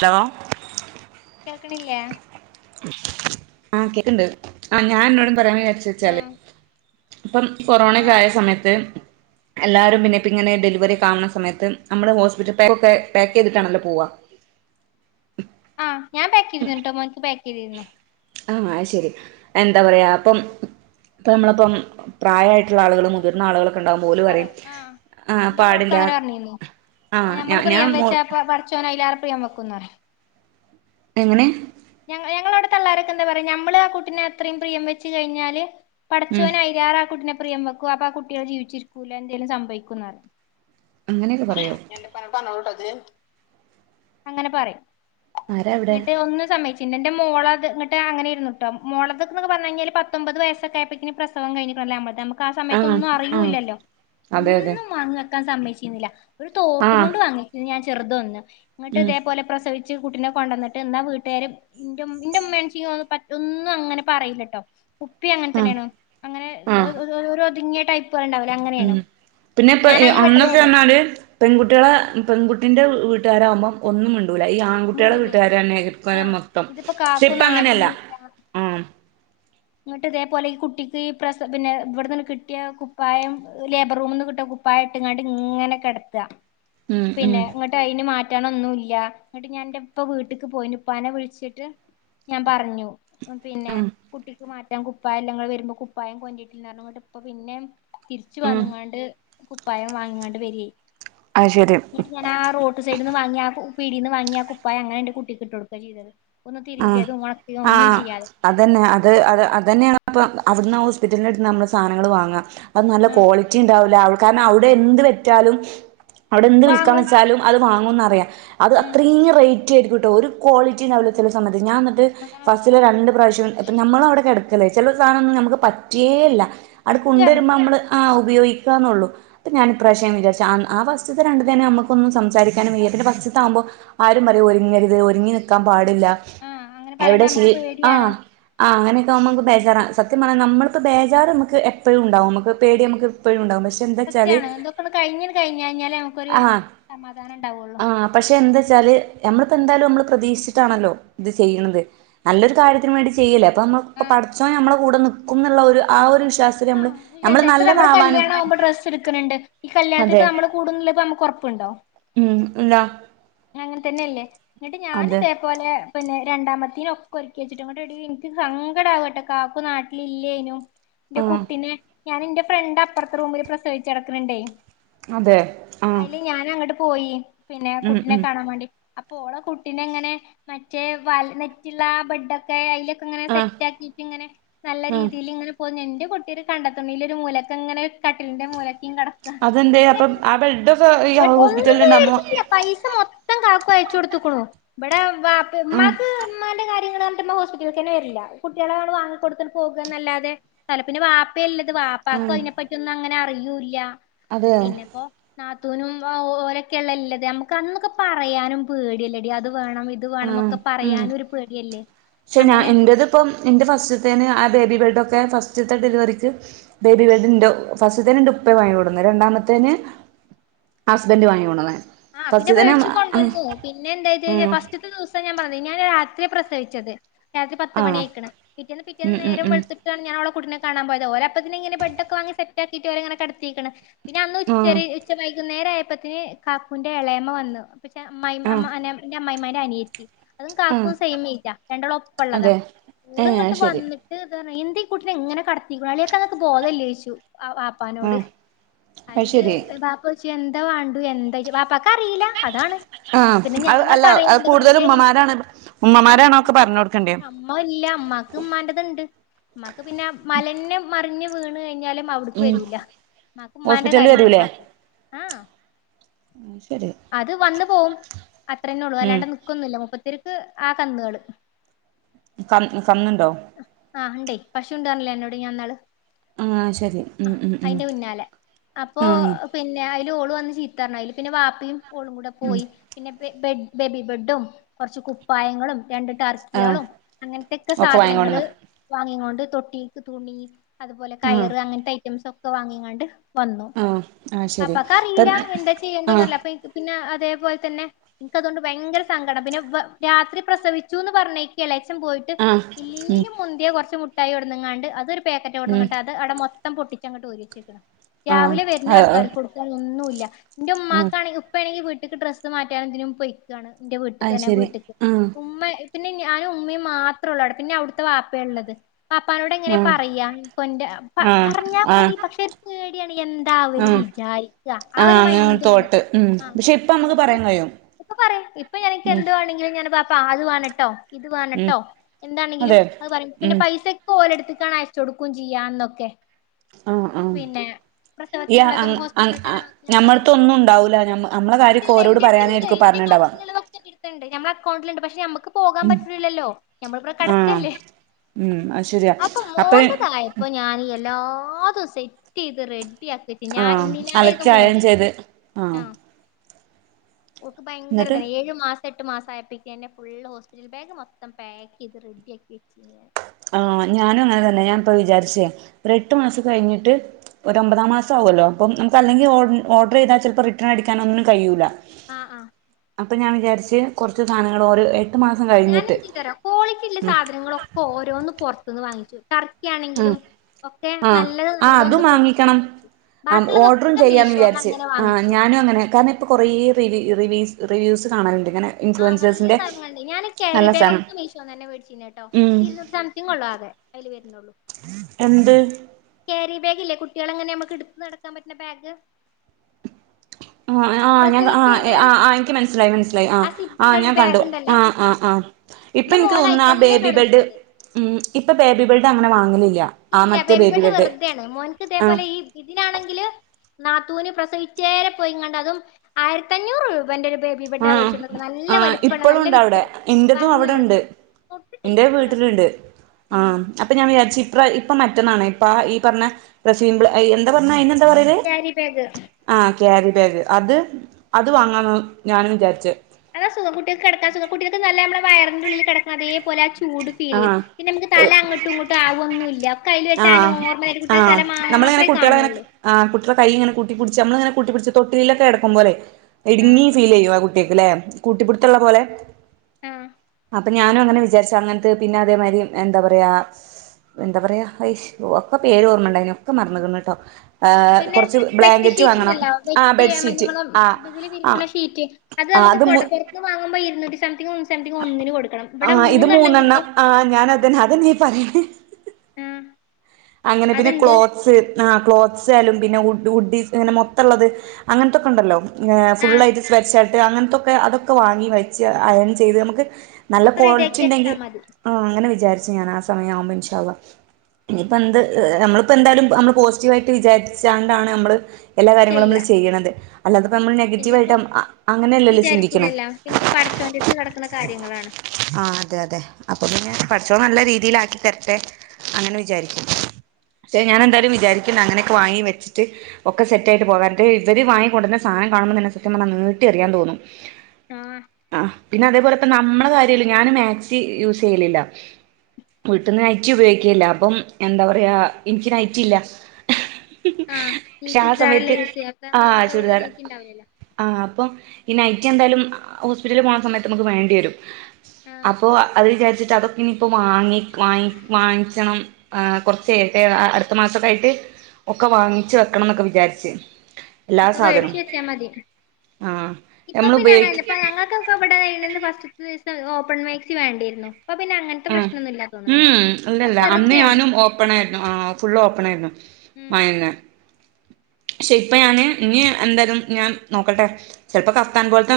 Hello കേൾക്ക്ണില്ലേ ആ കേക്ണ്ട് ആ ഞാന അന്നോ പറയാൻ വിചാര് ചെച്ചാല് ആഹ് ഇപ്പം ആഹ് കൊറോണക്കയ സമയത്ത് എല്ലാരും പിന്നെ പ്പിങ്ങനെ ഡെലിവറി ഒക്കെ ആവുന്ന സമയത്ത് നമ്മുടെ ഹോസ്പിറ്റൽ ബാഗ് ഒക്കെ പാക്ക് ചെയ്തിട്ടാണല്ലോ പോവാ ആ ഞാൻ പേക്കെയ്തിരുന്നുട്ടോ മോൻക്ക് പേക്ക് ക്കെയ്തിരുന്നു ആ അഅ് ശെരി എന്താ പറയാ അപ്പം ഇപ്പം നമ്മളപ്പം പ്രായായിട്ടുള്ള ആളുകളും മുതിർന്ന ആളുകളും പറയാ ആ എന്റെ മോൾക്ക് പാടില്ല അങ്ങനെ പർഞ്ഞിനു ആ ഞാ ഞമ്മള് ഞാൻ പ്രിയം മോ വെച്ച പ്പൊ പടച്ചോന അയിലേ പ്രായം വെക്കുന്ന റിയ എങ്ങനെ ഞങ്ങ ഞങ്ങളൊടെ തള്ളാരെക്കെന്താ പറയാ ഞമ്മള് ആ കുട്ടിനെ അത്രയും പ്രിയം വെച്ച് കഴിഞ്ഞാല് ഉം പടച്ചോനയ്‌ലേറെ ആ കുട്ടിനെ പ്രിയം വെക്കും അപ്പൊ ആ കുട്ട്യേള് ജീവിച്ചിരിക്കൂല എന്തേലും സംഭവിക്കുന്ന് പറയും അങ്ങനെക്കെ പറയോ ങേ അങ്ങനെ പറിം ആരാ അവിടെ എന്നിട്ട് ഒന്ന് സമ്മയ്ച്ചി പിന്നെന്റെ മോളത് ഇങ്ങട്ട് അങ്ങനെ ഇരുന്നുട്ടോ മോളകത് പർഞ്ഞഴ്ഞ്ഞാല് പത്തൊമ്പത് വയസ്സൊക്കെയപ്പക്കിന് പ്രസവം കഴിഞ്ഞിക്കിനി നമ്മള്‌ത് അമ്മക്ക് ആ സമയത്തൊന്നും ആ അറിയൂല്ലല്ലോ അതെ അതെ ഒന്നും വാങ്ങി വെക്കാൻ സമ്മയ് ക്കില്ല ആ തോർത്തുമുണ്ട് വാങ്ങിക്കും ഞാൻ ചെറുതൊന്ന് ഇങ്ങട്ട് ഉം ഇതേപോലെ പ്രസവി ച്ച് കുട്ടിനെ കൊണ്ടോന്നിട്ട് എന്നാ വീട്ടുകാര് ഇന്റെ ഉമ്മേനച്ചിക്ക് പറ്റും ഒന്നും അങ്ങനെ പറയില്ലട്ടോ പ്പി അങ്ങൻ ആ തന്നെയാണോ അങ്ങനെ ആ ടൈപ്പുകൾ ഉണ്ടാവൂലെ അങ്ങനെയാണ് ഉം പിന്നെപ്പ ഞാൻ അയില് പെട്ടതേ അല്ല അന്നൊക്കെന്നാല് പെൺകുട്ടാളെ പെൺകുട്ടിന്റെ വീട്ടാരാകുമ്പം ഒന്നും ഇൻ ഈ ആൺകുട്ടാളെ മുണ്ടൂലേ വീട്ടുകാരന്നെ ആഹ് [unintelligible] മൊത്തം ഇതിപ്പോ പക്ഷെ കാക്കു ഇപ്പ അങ്ങനെയല്ല നാട്ടിലും ഇല്ല ആ ഇങ്ങട്ട് ഇതേപോലെ ഈ കുട്ടിക്ക് ഈ പ്രസ പിന്നെ ഇവ്ടെന്ന് കിട്ടിയ കുപ്പായം ലേബർ റൂമ്ന്ന് കിട്ടിയ കുപ്പായം ഇട്ട്ങ്ങാണ്ട് ഇങ്ങനെ കെടക്കാ ഉം ഉം പിന്നെ ഇങ്ങട്ട് അയ്ന് മാ മാറ്റണംന്നുല്ല എന്നിട്ട് ഞാൻ എന്റെ ഇപ്പ വീട്ട്ക്ക് പോയിനു ഉപ്പാനെ വിൾച്ചിട്ട് ഞാൻ പറഞ്ഞു പിന്നെ ഉം കുട്ടി മാറ്റാൻ കുപ്പായല്ലാ ഇങ്ങള് വരുമ്പോ കുപ്പായം [unintelligible] ഇപ്പ പിന്നേം തിരിച്ച് ഉം വന്ന്ങ്ങാണ്ട് കു പയം വാങ്ങിങ്ങാണ്ട് വരെ അത് ശരി ന്നട്ട് ഞാനാ റോട്ട് സൈഡ്ന്ന് വാങ്ങിയാ കു പീടീന്ന് വാങ്ങിയ ആ കുപ്പായം അങ്ങനെ എന്റെ കുട്ടിക്ക് ഇട്ട് കൊടുക്കാ ചെയ്തത് ഒന്ന് ആ തിരുമ്പിയതും ഒണക്കിയതും ആ ഒന്നും ചെയ്യാതെ അത് ന്നെ അത് അത് അതന്നെയാണ് അപ്പ അവിടുന്ന് ഹോസ്പിറ്റലിനടുത്ത് നമ്മള് സാധനങ്ങള് വാങ്ങ അത് നല്ല ആഹ് ക്വാളിറ്റി ഉണ്ടാവില്ല അവ കാരണം അവിടെ എന്ത് വെറ്റാലും അവിടെ എന്ത് വിൽക്കാന്ന് വാങ്ങും വെച്ചാലും അത് വാങ്ങൂന്നറിയാം. അത് ഉം അത്രീയും റേ റ്റും എടുക്കൂട്ടോ ഒരു ക്വാളിറ്റി ഇണ്ടാവില്ല ചില സമയത്ത് അത് ഞാൻ എന്നിട്ട് ആഹ് ഫസ്റ്റില രണ്ട് പ്രാവശ്യം ഇപ്പം നമ്മള അവിടെക്കെ കിട ക്കല്ലേ ചെലെ സാനൊന്നും നമുക്ക് പറ്റിയേയില്ല അട് കൊണ്ടുവരുമ്പോ സത്യാണത് നമ്മള് ആ ഉപയോഗിക്കാന്നൊള്ളൂ പ്പ ഞാൻ ഇപ്രാവശ്യം വിചാരിച്ച് ആ ആ ഫസ്റ്റ്ത്തെ രണ്ട് തന്നെ നമുക്കൊന്നും സംസാരിക്കാനും വയ്യ പിന്നെ ഫസ്റ്റ് ത്തെ ആകുമ്പോ ആരും പറയും ഒരുങ്ങരുത് ഒരുങ്ങി നിക്കാൻ പാടി ല്ലാ ആഹ് അങ്ങനെ എവിടെ പറയുമ്പോ ശീ നമുക്ക് പേടിയാണ് ആഹ് ആഹ് അങ്ങനെ നമക്ക് ബേജാറ സത്യ പറഞ്ഞ നമ്മളിപ്പോ ബേജാർ നമ്മക്ക് എപ്പഴും ഉണ്ടാവും നമ്മക്ക്‌ പേടി നമ്മക്ക്പ്പഴും ഉണ്ടാവും പ സത്യാണ് ഇതോക്കെന്ന് കഴിഞ്ഞ് കഴിഞ്ഞാഞ്ഞാലേ നമുക്കൊരു ആഹ് സമാധാനം ഇണ്ടാവുള്ളു ചാല് നമ്മളിപ്പോ എന്താലും നമ്മള് പ്രതീക്ഷി ചിട്ടാണല്ലോ ഇത് ചെയ്യ്ണത് നല്ലൊരു കാര്യത്തിന് വേണ്ടി ചെയ്യേല്ലേ ഇപ്പ നമ്മള് പ്പ ആഹ് പടച്ചോൻ നമ്മളാ കൂടെ നി ക്കുംന്നുള്ള ഒരു ആ ഒര്ഷ് ആഹ് വിചാരി [unintelligible] പ്പ നമ്മള് കല്യാണ ആവുമ്പോൾ ഡ്രസ്സ് എടുക്കണ്ണ്ട് ഈ കല്യാണത്തിന് അതെ നമ്മള് കൂടുന്നില്ലേ പ്പ നമ്മ ക്കൊറപ്പുണ്ടോ ഉം ഇല്ല അങ്ങനെ തന്നെയല്ലേ എന്നിട്ട് ഞാനിതേ പോലെ പിന്നെ രണ്ടാമത്തേനൊക്കെ ഒരുക്കി വെച്ചിട്ടും കൊണ്ട്‌ എടി എനിക്ക് സങ്കടമാകുവട്ടോ കാക്കു നാട്ടിൽ ഇല്ലേനും എന്റെ ആഹ് കുട്ടിനെ ഞാൻ ഇന്റെ ഫ്രണ്ട് അപ്പുറത്തെ റൂമിൽ പ്രസവിച്ച് കെടക്ക്ണ് ണ്ടേ അതെ ആ പോയി പിന്നെ കു എന്നെ കാണാൻ വാണ്ടി അപ്പൊ ഓള കുട്ടിനെ ങ്ങനെ മറ്റേ വല നെറ്റുള്ള ബെഡൊക്കെ അയില് നെ ആഹ് സെറ്റ് ആക്കിട്ട് ഇങ്ങനെ നല്ല ആഹ് രീതിയില് ഇങ്ങനെ പൊതി എന്റെ കുട്ടീ ഒരു കണ്ടെത്തുണില് ഒരു മൂലയക്കങ്ങനെ കട്ടിലിന്റെ മൂല അതെന്തേ അപ്പൊ ആ ബെഡൊക്കെ ഈ ബട്ട് ഒന്നും ഹോസ്പിറ്റലിൽ ഉണ്ടാമോ മേടിച്ചിട്ടില്ല പൈസ മൊത്തം കാക്കു അയച്ച് കൊടുത്ത്ക്ക്ണു ഇവടെ വാപ്പയു ആഹ് ഉമ്മാക്ക് ഉമ്മാന്റെ കാര്യ [unintelligible] പറഞ്ഞിട്ട് ഉമ്മ ഹോസ്പിറ്റലേക്ക് തന്നെ വരില്ല കുട്ടികളെണ്ട് വാങ്ങികൊടുത്തിട്ടു പോകുന്നല്ലാതെ ണ്ടാവില്ല പിന്നെ വാപ്പയെ വാപ്പാക്കും ആഹ് അതിനെ പറ്റി ഒന്നും അങ്ങനെ അറിയൂല്ല അതെ പിന്നിപ്പോ നാത്തൂനും ഓരൊക്കെല്ലെയുള്ളത് നമ്മ അന്നൊക്കെ പറയാനും പേടിയല്ലേ ടി അതൊക്കെ ആ ഉം പേടിയല്ലേ പക്ഷെ ഞാ അങ്ങനെ എന്റേതിപ്പം എന്റെ ഫസ്റ്റത്തേന് ആ ബേബി ബെഡ് ഒ ക്കെ ഫസ്റ്റത്തെ ഡെലിവറിക്ക് ബേബി ബെഡ്ണ്ട് ഫസ്റ്റത്തേന് ന്റെ ഉപ്പയാ വാങ്ങികൊണ്ട് വന്നേ രണ്ടാമത്തേന് ഹസ്ബൻഡ് വാങ്ങികൊണ്ട്‌ വന്നേ ആ പിന്നെ മേടിച്ചു കൊണ്ടുവന്നു പിന്നെ എന്തായിച്ച് കഴിഞ്ഞാ ഫസ്റ്റ്ത്തെ ദിവസം ഞാൻ പറഞ്ഞ് ഞാൻ രാത്രിയാ പ്രസവിച്ചത് രാത്രി പത്ത് മണി ആഹ് ആയേക്കണ് പിറ്റേന്ന് പിറ്റേന്ന് ഉം ഉം നേരം ഉം വെളുത്തിട്ടാണ് ഞാൻ അവളെ കുട്ടിനെ കാണാ പോയത് ഓര് അപ്പത്തേക്കന് ഇങ്ങനെ ബെഡ് ഒക്കെ വാങ്ങി സെറ്റ് ആക്കി ഇങ്ങനെ കെടത്തിക്ക്ണ് പിന്നെ അന്ന് ആഹ് ഉച്ചവരെ ഉച്ച വൈകുന്നേരം ആയ പ്പതെന്ന് കാക്കുന്റെ എളയമ്മ വന്നു പിന്നെ അമ്മായിയമ്മ ആഹ് അമ്മ പിന്നെ അമ്മായിമാര് ന്റെ അനിയത്തി അതും ആഹ് കാക്കും സെയിംഎയ്ജാ രണ്ടാളം ഒപ്പമുള്ളതാ അതെ ഓള് ഏഹ് അത് ഇങ്ങോട്ട് ശരി വന്നിട്ട് എന്താ ഈ കുട്ടിനെ ഇങ്ങനെ കടത്തിയേക്കാണ് അളിയാക്ക ഇങ്ങക്ക് ബോധം ഇല്ലെന്ന്ചോയ്ച്ചു ആ വാപ്പനോട് ആഹ് അത് അയില് ശെരി വാപ്പ ചോയ് ച്ചു എന്താ വേണ്ടു എ വാപ്പാക്ക് അറിയില്ല അതാണ് ആഹ് പിന്നെ അത് ഞാനാ അല്ല അത് പറയേണ്ടത് പക്ഷെ കൂടുതലും എനിക്ക് ഉമ്മമാരാണ് ആ ഉമ്മമാരാണ് ഒക്കെ പറഞ്ഞ് കൊടുക്കണ്ടേ ഇമ്മ ഇല്ല ഇമ്മാക്ക് ഇമ്മാന്റത്ണ്ട് മ്മ ക്ക് പിന്നെ മലനെ മറിഞ്ഞും വീണ് കഴിഞ്ഞാല് അവിടക്ക് ഉം വരൂല്ല മ്മാക്ക് ഉമ്മാന്റെ ഹോസ്പിറ്റലിൽ കാര്യങ്ങൾ വരൂലേ മാത്രം ആഹ് അത് ശരി അത് വന്ന് പോകും അത്രന്നെ ഉള്ളു ഉം അല്ലാണ്ട് നിക്കൊന്നുംമില്ല മുപ്പത്തിയോ ക്ക് ആ കന്നുകള് ക കന്ന്ണ്ടോ ആ ഉണ്ട് പശുണ്ട പറഞ്ഞില്ലേ അന്നോട് ഞാൻ ഇന്നാള് ആഹ് ശരി ആ ഉം ഉം ഉം അതിന്റെ പിന്നാലെ അപ്പൊ ആഹ് പിന്നെ അതി ഓള് വന്നു ചിരി ചീത്ത പറഞ്ഞു അതിൽ പിന്നെ വാപ്പിയും ഓളും കൂടെ ഉം പോയി പിന്നെ ബെഡ് ബേബി ബെഡും കുറച്ച് കുപ്പായങ്ങളും രണ്ട് ആഹ് ടർക്കികളും അങ്ങനത്തെക്കെ ഒക്കെ സാധനങ്ങൾ വാങ്ങിക്കൊണ്ടന്ന് വാങ്ങി തൊട്ടിക്ക് തുണി അതുപോലെ കയറ് അങ്ങനത്തെ ഐ റ്റംസ് ഒക്കെ വാങ്ങിങ്ങാണ്ട് വന്നു ആ ആയ് ശരി അപ്പൊ അപ്പക്കറിയില്ല എന്താ ചെയ്യണ്ടന്നല്ല അപ്പൊ ഇനിക്ക് പിന്നെ അതേപോലെ തന്നെ എനക്കതോണ്ട് ഭയങ്കര സങ്കടം പിന്നെ രാത്രി പ്രസവിച്ചുന്ന് പറഞ്ഞേക്കല്ല പോയിട്ട് ആഹ് ഉം ഇലിലുമ് മുന്തിയാ കുറച്ചു മു മുട്ടായി കൊണ്ടുന്നകാണ്ട് അത് പാക്കറ്റ് ഉം കൊണ്ടന്നിട്ട് അത് അവിടെ മൊ ത്തം പൊട്ടിച്ചങ്ങട്ട് ഒരിച്ചെക്കണം ആഹ് രാവിലെ വരുന്ന ആഹ് ആൾക്കാർക്ക് കൊടുക്കാനൊന്നുമില്ല ല്ല എന്റെ ആഹ് ഉമ്മാക്കാണ ഉപ്പണ വി ക്ക് ഡ്രസ്സ് മാറ്റാനെന്തിനും പൊയ്ക്കുവാണ്- എന്റെ അത് വീട്ടിത്തന്നെ ശരി വീട്ടക്ക് ആഹ് ഉമ്മ- പിന്നെ ഞാനും ഉമ്മയും മാത്രേ ഉള്ളൂ അട പിന്നെ അവിടുത്തെ വാപ്പ ഉള്ളത് വാപ്പാനോട് എങ്ങനെ ആഹ് പറയാ ഇപ്പൊന്റെ ആഹ് പറഞ്ഞാ ആഹ് മതി പക്ഷെ [unintelligible] ബിയണിയൻ- ന്താ അവര് ആഹ് വിചാരിക്ക ആ ആഹ് ഒരു മൈ അങ്ങനെ തോട്ട് ഉം ആ പക്ഷെ ഇപ്പ നമുക്ക് എന്നട്ട് പറയാൻ കഴിയും ഇപ്പ പറയും ഇപ്പ ഉം എനിക്കെന്തു വേണങ്കിലും ഞാൻ - ൻ്റെവാപ്പാ ആത് വേണട്ടോ? ഇത് ഉം വേണട്ടോ എന്താണെങ്കിലും അതെ അത് പറയും പിന്നെ ഉം പൈസൊക്കെ ഓലെടുത്ത്- ഏക്കാണ് അയച്ച് കൊടുക്കും ചെയ്യാന്നൊക്കെ- ആഹ് ആഹ് പിന്നെ പ്രസവത്തിനുള്ളതും ഹോസ്പിറ്റല ചെലവാക്കാനുള്ളതും- ഒന്നും ഉണ്ടാവുല്ല നമ്മളെ കാര്യൊക്കെ ഇല്ല ഓരോട് എന്റെ പറയാനായിരിക്കും പറഞ്ഞൊണ്ടാവാ- നമ്മ അക്കൗണ്ടില്ണ്ട് പക്ഷെ അമ് ക്ക് പോകാൻ പറ്റുല്ലല്ലോ നമ്മളൂടെ ആഹ് കിടക്കല്ലേ ഉം അത് ശരിയാ അപ്പൊ അപ്പ മോന്റതായപ്പൊ ഞാനീയല്ലാ- ആത് സെറ്റയ്‌ത് റെ ആ അലക്കി അയൺ ചെയ്ത് ആഹ് ഒക്ക് ഭയങ്കര എന്നിട്ട് ഇതാ ഏഴു മാസം എട്ട് മാസായപ്പക്ക്‌ തന്ന ഫുൾ ഹോസ്പിറ്റൽ ബാഗ് മൊത്തം പക്ക് ചെയ്ത് റെഡിയാക്കി വെച്ചു ഞാൻ ആ ഞാനും അങ്ങനെ തന്നെ ഞാനിപ്പോ വിചാരിച്ചേ ഒരു എട്ട് മാസം കഴിഞ്ഞിട്ട് ഒരു ഒമ്പതാം മാസം ആകുല്ലോ അപ്പം നമുക്ക് അല്ലെങ്കിൽ ഓർഡർ ചെയ്താൽ ചിലപ്പോ റിട്ടേൺ അടിക്കാൻ ഒന്നിനും കഴിയൂല്ല ആ ആ അപ്പം ഞാൻ വിചാരിച്ച് കുറച്ച് സനങ്ങൾ ഓരോ എ ഞാൻ എന്ത് ചെയ്തരാ കോളിറ്റിള്ള സാധനങ്ങളൊക്ക ഓരോന്നും പൊറത്ത്ന്ന് വാങ്ങിച്ചു ടർക്കി ആ ആണെങ്കിലും ഒക്കെ ആ നല്ലത് ആ നല്ലതൊന്ന് അതും പുറത്തുനിന്ന് വാങ്ങിക്കണം വാങ്ങിച്ചു ഓർഡറും ബാക്കിയുള്ളതൊക്കെ ചെയ്യാന്ന് മീഷോന്ന് വിചാരിച്ച് അങ്ങനെ ആ വാങ്ങിച്ചു ഞാനും അങ്ങനെ കാരണം ഇപ്പൊ കൊറെ റീല് റിലിസ് റിൽസ് കാണാലുണ്ട് ആഹ് നല്ല സാനങ്ങളുണ്ട് ഞാന് ക്യാരി നല്ല ബാഗ് സാനം ഒക്കെ മീശോന്ന് തന്നെ മേടിച്ചിന്നട്ടോ ഉം ഇരുന്നൂറ്റി സംതിങ് ഉള്ളൂ ആകെ അതില് വേ എന്റമ്മേ എന്ത് ക്യാരി ബാഗില്ലേ കുട്ടികളെങ്ങനെ നമ്മുക്ക് എടുത്ത് നടക്കാൻ പറ്റുന്ന ബാഗ് ആ ആ ഞാ ആ പ്രസവിച്ച് ആ കഴിഞ്ഞാല് ആ എനിക്ക് മനസ്സിലായി മനസ്സിലായി ആ സിബ്ബുള്ള ആഹ് ഒരു ഞാൻ കണ്ടു ബാഗ് ഉണ്ടല്ലോ ആ ആ ആ ഇപ്പൊ എന്റെ എനിക്ക് മോന് അയി തോന്നുന്നെ ആ തന്നെ ബേബി ബെഡ് കിടന്നത് മു ഇപ്പൊ ബേബി ബെഡ് അങ്ങനെ വാ ഇല്ല ബേബിബെഡ് വെർത്യണ് മോന്ക്ക് ആഹ് ഇതേപോലെ ഈ ഇതിനാണെങ്കില് നാത്തൂന് പ്രസവിച്ചേരെ പോയികണ്ടതും ആയിരത്തഞ്ഞൂറ് രൂപന്റെ ഒരു ബേബി ബെഡാ ആ മേടിച്ചോണ്ടന്നത് നല്ല ആ വലിപ്പള്ള ഇപ്പോഴും നല്ല ഉണ്ട് അവിടെ വിത്ത് എന്റതും അവിടെ ഭംഗിള്ളത് ഉണ്ട് തൊട്ടിട്ടില്ല എന്റെ അത് കെടക്ക്ണ്ട് വീട്ടിലുണ്ട് ആ അപ്പൊ ഞാൻവിചാരിച്ചു ഇ പ്രാ മറ്റന്നാണ് ഇപ്പ ഈ പറഞ്ഞ [unintelligible] എന്താ പറഞ്ഞെ അയ്‌ന് എന്താ പറ ക്യാരി ബാഗ് ആ ക്യാരി ബാഗ് അത് അത് വാങ്ങാൻ ഞാനും വിചാരിച്ചത് അത സുഖ കുട്ടികക്ക് കിടക്ക സുഖം കുട്ടികൾ നല്ല നമ്മ വയറിന്റെ ഉള്ളിൽ കിടക്ക അതേോലെ ചൂട് ഫീല് ചെയ്യും ആഹ് പിന്നെ നമുക്ക് തല അങ്ങോട്ടും ഇങ്ങോട്ടും ആവൊന്നും ഇല്ല കയ്യിൽ വെച്ച ആഹ് ഓർമല കുട്ടിയുടെ ആഹ് തല നമ്മളിങ്ങനെ മാത്രമേ കുട്ടികളെങ്ങനെ കാണുള്ളൂ കൂട്ടിപ്പിച്ച് തൊട്ടിലിലൊക്കെ കിടക്കുമ്പോലേ എടി ആഹ് നീ ഫീല് ചെയ്യുവോ ല്ലേ കൂട്ടിപിടുത്തം ഉള്ള പോലെ ആ അപ്പ ഞാനും അങ്ങനെ വിചാരിച്ച് അങ്ങനെ പിന്നെ അതേമാതിരി എന്താ പറയാ എന്താ പറയാ ഒക്കെ പേര് ഓർമ്മ ഉണ്ടായിനു ഒക്കെ മറന്നേക്കന് കേട്ടോ പിന്നെ നമ്മടെ വെറ്റ് ഷീറ്റ് ഉണ്ടല്ലോ ആ വെറ്റ് ബെഡ്ഷീറ്റ് നമ്മ ആ ഇതില് ആ വിരിക്കുണ ഷീറ്റ് അത് ആ നമുക്ക് മൂ [unintelligible] വാങ്ങുമ്പോ ഇരുന്നൂറ്റി സംതിങ് സംതിങ് ഒന്നിന് കൊടുക്കണം ആ ഇവിടെ ഇത് മൂന്നെണ്ണം കിട്ടും ആ ഞാനതിന് അതെന്നെയ ഈ പറയണെ ആഹ് അങ്ങനെ പിന്നെ അതുണ്ട് ക്ലോത്ത്സ് ആ ക്ലോത്സ് ആയാലും പിന്നെ ഉഡി ഇങ്ങനെ മൊത്തമുള്ളത് അങ്ങനത്തൊക്കെ ഉണ്ടല്ലോ ആഹ് ഫുള്ളായിട്ട് [unintelligible] അങ്ങനത്തൊക്കെ അതൊക്കെ വാങ്ങി വെച്ച് [unintelligible] ചെയ്ത് നമുക്ക് നല്ല ഒക്കെ ക്വാളിറ്റി റെഡിയാക്കി വെച്ചാ ഉണ്ടെങ്കിൽ മതി ആ അങ്ങനെ വിചാരിച്ചു ഞാനാ [unintelligible] ഇൻഷാ അള്ളാ ഇനിയിപ്പോ എന്ത് നമ്മളിപ്പോ എന്തായാലും നമ്മള് പോസിറ്റീവ് ആയിട്ട് വിചാരിച്ചണ്ടാണ് നമ്മള് എല്ലാ കാര്യങ്ങളും ചെയ്യാ നമ്മള് ചെയ്യണത് അല്ലാതെപ്പോ നമ്മൾ പിന്നെപ്പോ നെഗറ്റീവായിട്ട് അങ്ങനെയല്ലല്ലോ ചിന്തിക്കണെ വിചാരിക്കൂലല്ലോ പിന്നെപ്പോ പടച്ചോന്റെ അടുത്ത് കിടക്കുന്ന കാര്യങ്ങളാണ് ആ അതെ അതെ അപ്പൊ പിന്നെ പടച്ചോൻ നല്ല രീതിയിലാക്കി തരട്ടെ അങ്ങനെ വിചാരിക്കും പക്ഷേ ഞാൻ എന്തായാലും വിചാരിക്കുന്ന അങ്ങനെയൊക്കെ വാങ്ങി വച്ചിട്ട് ഒക്കെ സെറ്റായിട്ട് പോകാം ഇവര് വാങ്ങി കൊണ്ടുവന്ന സാധനം കാണുമ്പോ തന്നെ സത്യം പറഞ്ഞാൽ നീട്ടി എറിയാൻ തോന്നും ആഹ് ആ പിന്നെ അതേ ഇപ്പൊ നമ്മടെ കാര്യല്ല ഞാന് മാക്സി യൂസ് ചെയ്യലില്ല വീട്ടന്ന് നൈറ്റി ഉപയോഗിക്കില്ല അപ്പം എന്താ പറയാ എനിക്ക് നൈറ്റി ഇല്ല ആ നീ പക്ഷെ ആ ചുരിദാറല്ലേ സമയത്ത് യൂസ് ചെയ്യ അപ്പൊ ആ ആകുമ്പോ നമുക്ക് [unintelligible] ഉണ്ടാവലല്ലോ പിന്നെ ഐക്ക് എന്താലും ഹോസ്പിറ്റലിൽ പോണ സമയത്ത് നമുക്ക് വേണ്ടി വരും ആഹ് അപ്പോ അവര് വിചാരിച്ച് അതൊക്കെ ഇനിയിപ്പോ വാങ്ങി വാങ്ങി വാങ്ങിക്കണം കുറച്ച് നേരത്തെ അടുത്ത മാസവൊക്കെ ആയിട്ട് ഒക്കെ വാങ്ങിച്ച് വെക്കണം എന്നൊക്കെ വിചാരിച്ചു ഒക്കെ മേടിച്ചു വെച്ചാൽ മതി ആഹ് ഇപ്പൊ നമ്മള് പിന്നെ അങ്ങനല്ല ഉപയോഗിക്ക ഇപ്പൊ ഞങ്ങൾക്കൊക്കെ ഇവിടെ ഫസ്റ്റ് ദിവസം ഓപ്പൺ മാക്സി വേണ്ടിരുന്നു ആ ഉം അത് അല്ലല്ല അന്ന് വെറുതെയാണ് ഞാനും ഓപ്പൺ ആയിരുന്നു ആ ഫുള്ള് ഓപ്പൺ ആയിരുന്നു ഉം [unintelligible] പക്ഷെ ഇപ്പ ഞാന് ഇനി എന്തായാലും ഞാൻ നോക്കട്ടെ ചിലപ്പോ [unintelligible] പോലത്തെ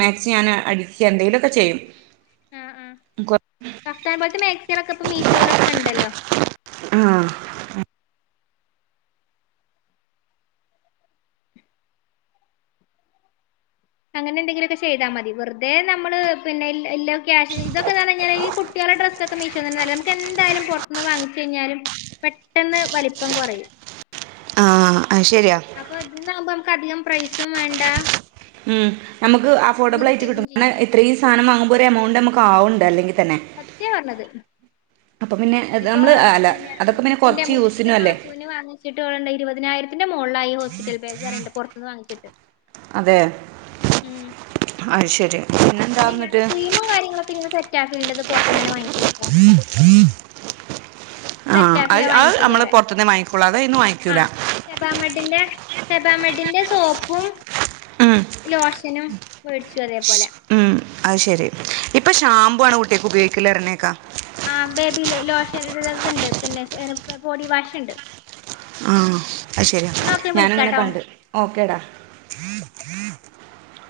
മാക്സി ഞാന് അടിച്ച് എന്തെങ്കിലുമൊക്കെ ചെയ്യും [unintelligible] കഫതാൻ പോലത്തെ മാക്സയിലൊക്കെ ഇപ്പൊ മീഷോയില ഒക്കെ ഉണ്ടല്ലോ ആഹ് അങ്ങനെന്തെങ്കിലൊക്കെ ചെയ്താ മതി വെർതേ നമ്മള് പിന്നെ ല്ലം കാശ്യലി ഇതൊക്കെ ന്ന്റ്ഞ്ഞയ്ഞ്ഞാല് ഈ കു കുട്ടികളുടെ ഡ്രസ്സ ഒക്കെ മീശോ തന്ന നമുക്ക് എന്തായാലും പുറത്തുന്ന് വാങ്ങിച്ച കഴിഞ്ഞാലും പെട്ടെന്ന് വലിപ്പം കുറയും ആഹ് അത് ശരിയാ അപ്പൊ ഇന്നാവുമ്പൊ കധികം പ്രൈസും വേണ്ട ഉം നമുക്ക് അഫോർഡബിൾ ഇങ്ങനെ ആയിട്ട് ചെയ്യും കിട്ടണ ചെയ്യാം എത്രീ സാനം വാങ്ങുമ്പോ ഒരു എമൗണ്ട് നമു ക്കാവുണ്ട് അല്ലങ്കിൽ സത്യ പറഞ്ഞത് അപ്പൊ പിന്നെ ഇപ്പൊ നമ്മൾ അല്ല പിന്നെ അതൊക്കെ മുത്തച്ചിന്റെ കുറച്ച് മുത്തശിന്റെ യൂസിനും അല്ലേ നാത്തുന് വാങ്ങിച്ചിട്ട്ണ്ട് ഇരുപതിനായിരത്തിന്റെ മോളിലായി ഹോസ്പിറ്റൽ ബാഗ് അറീണ്ട് പുറത്തുന്ന് വാങ്ങിച്ചപ്പോ ട്ട് അതെ അത് ശരി പിന്നെ പിന്നെ ഞാന് ക്രീമും കാര്യങ്ങളൊക്കെങ്ങന സെറ്റക്കേണ്ടത് പുറത്തുനെന്നെ വാങ്ങ [unintelligible] ആഹ് അത് സെറ്റാഫിലാ അത് വാങ്ങിക്കല് നമ്മള് പറയാ പുൊറത്ത്ന്ന് വാങ്ങിക്കൊള്ളൂ അതെന്ന് വാങ്ങിക്കൂല സബമഡിന്റെ സോപ്പും ഉം, ലോശനും മേടിച്ചു അതേപോലെ ഷാമ്പൂ ആണ് കുട്ടക്ക് ഉപയോഗിക്കില് പറണെക ആ ബേബി ലോഷൻണ്ട് പിന്നെ ബോഡി വാഷ്ണ്ട് ആഹ അ ശരിയാ എന്നാ ഓക്കെ ഞാന ങ്ങനെ വിളിക്കാട്ടോ കണ്ടു ഓക്കേടാ [unintelligible]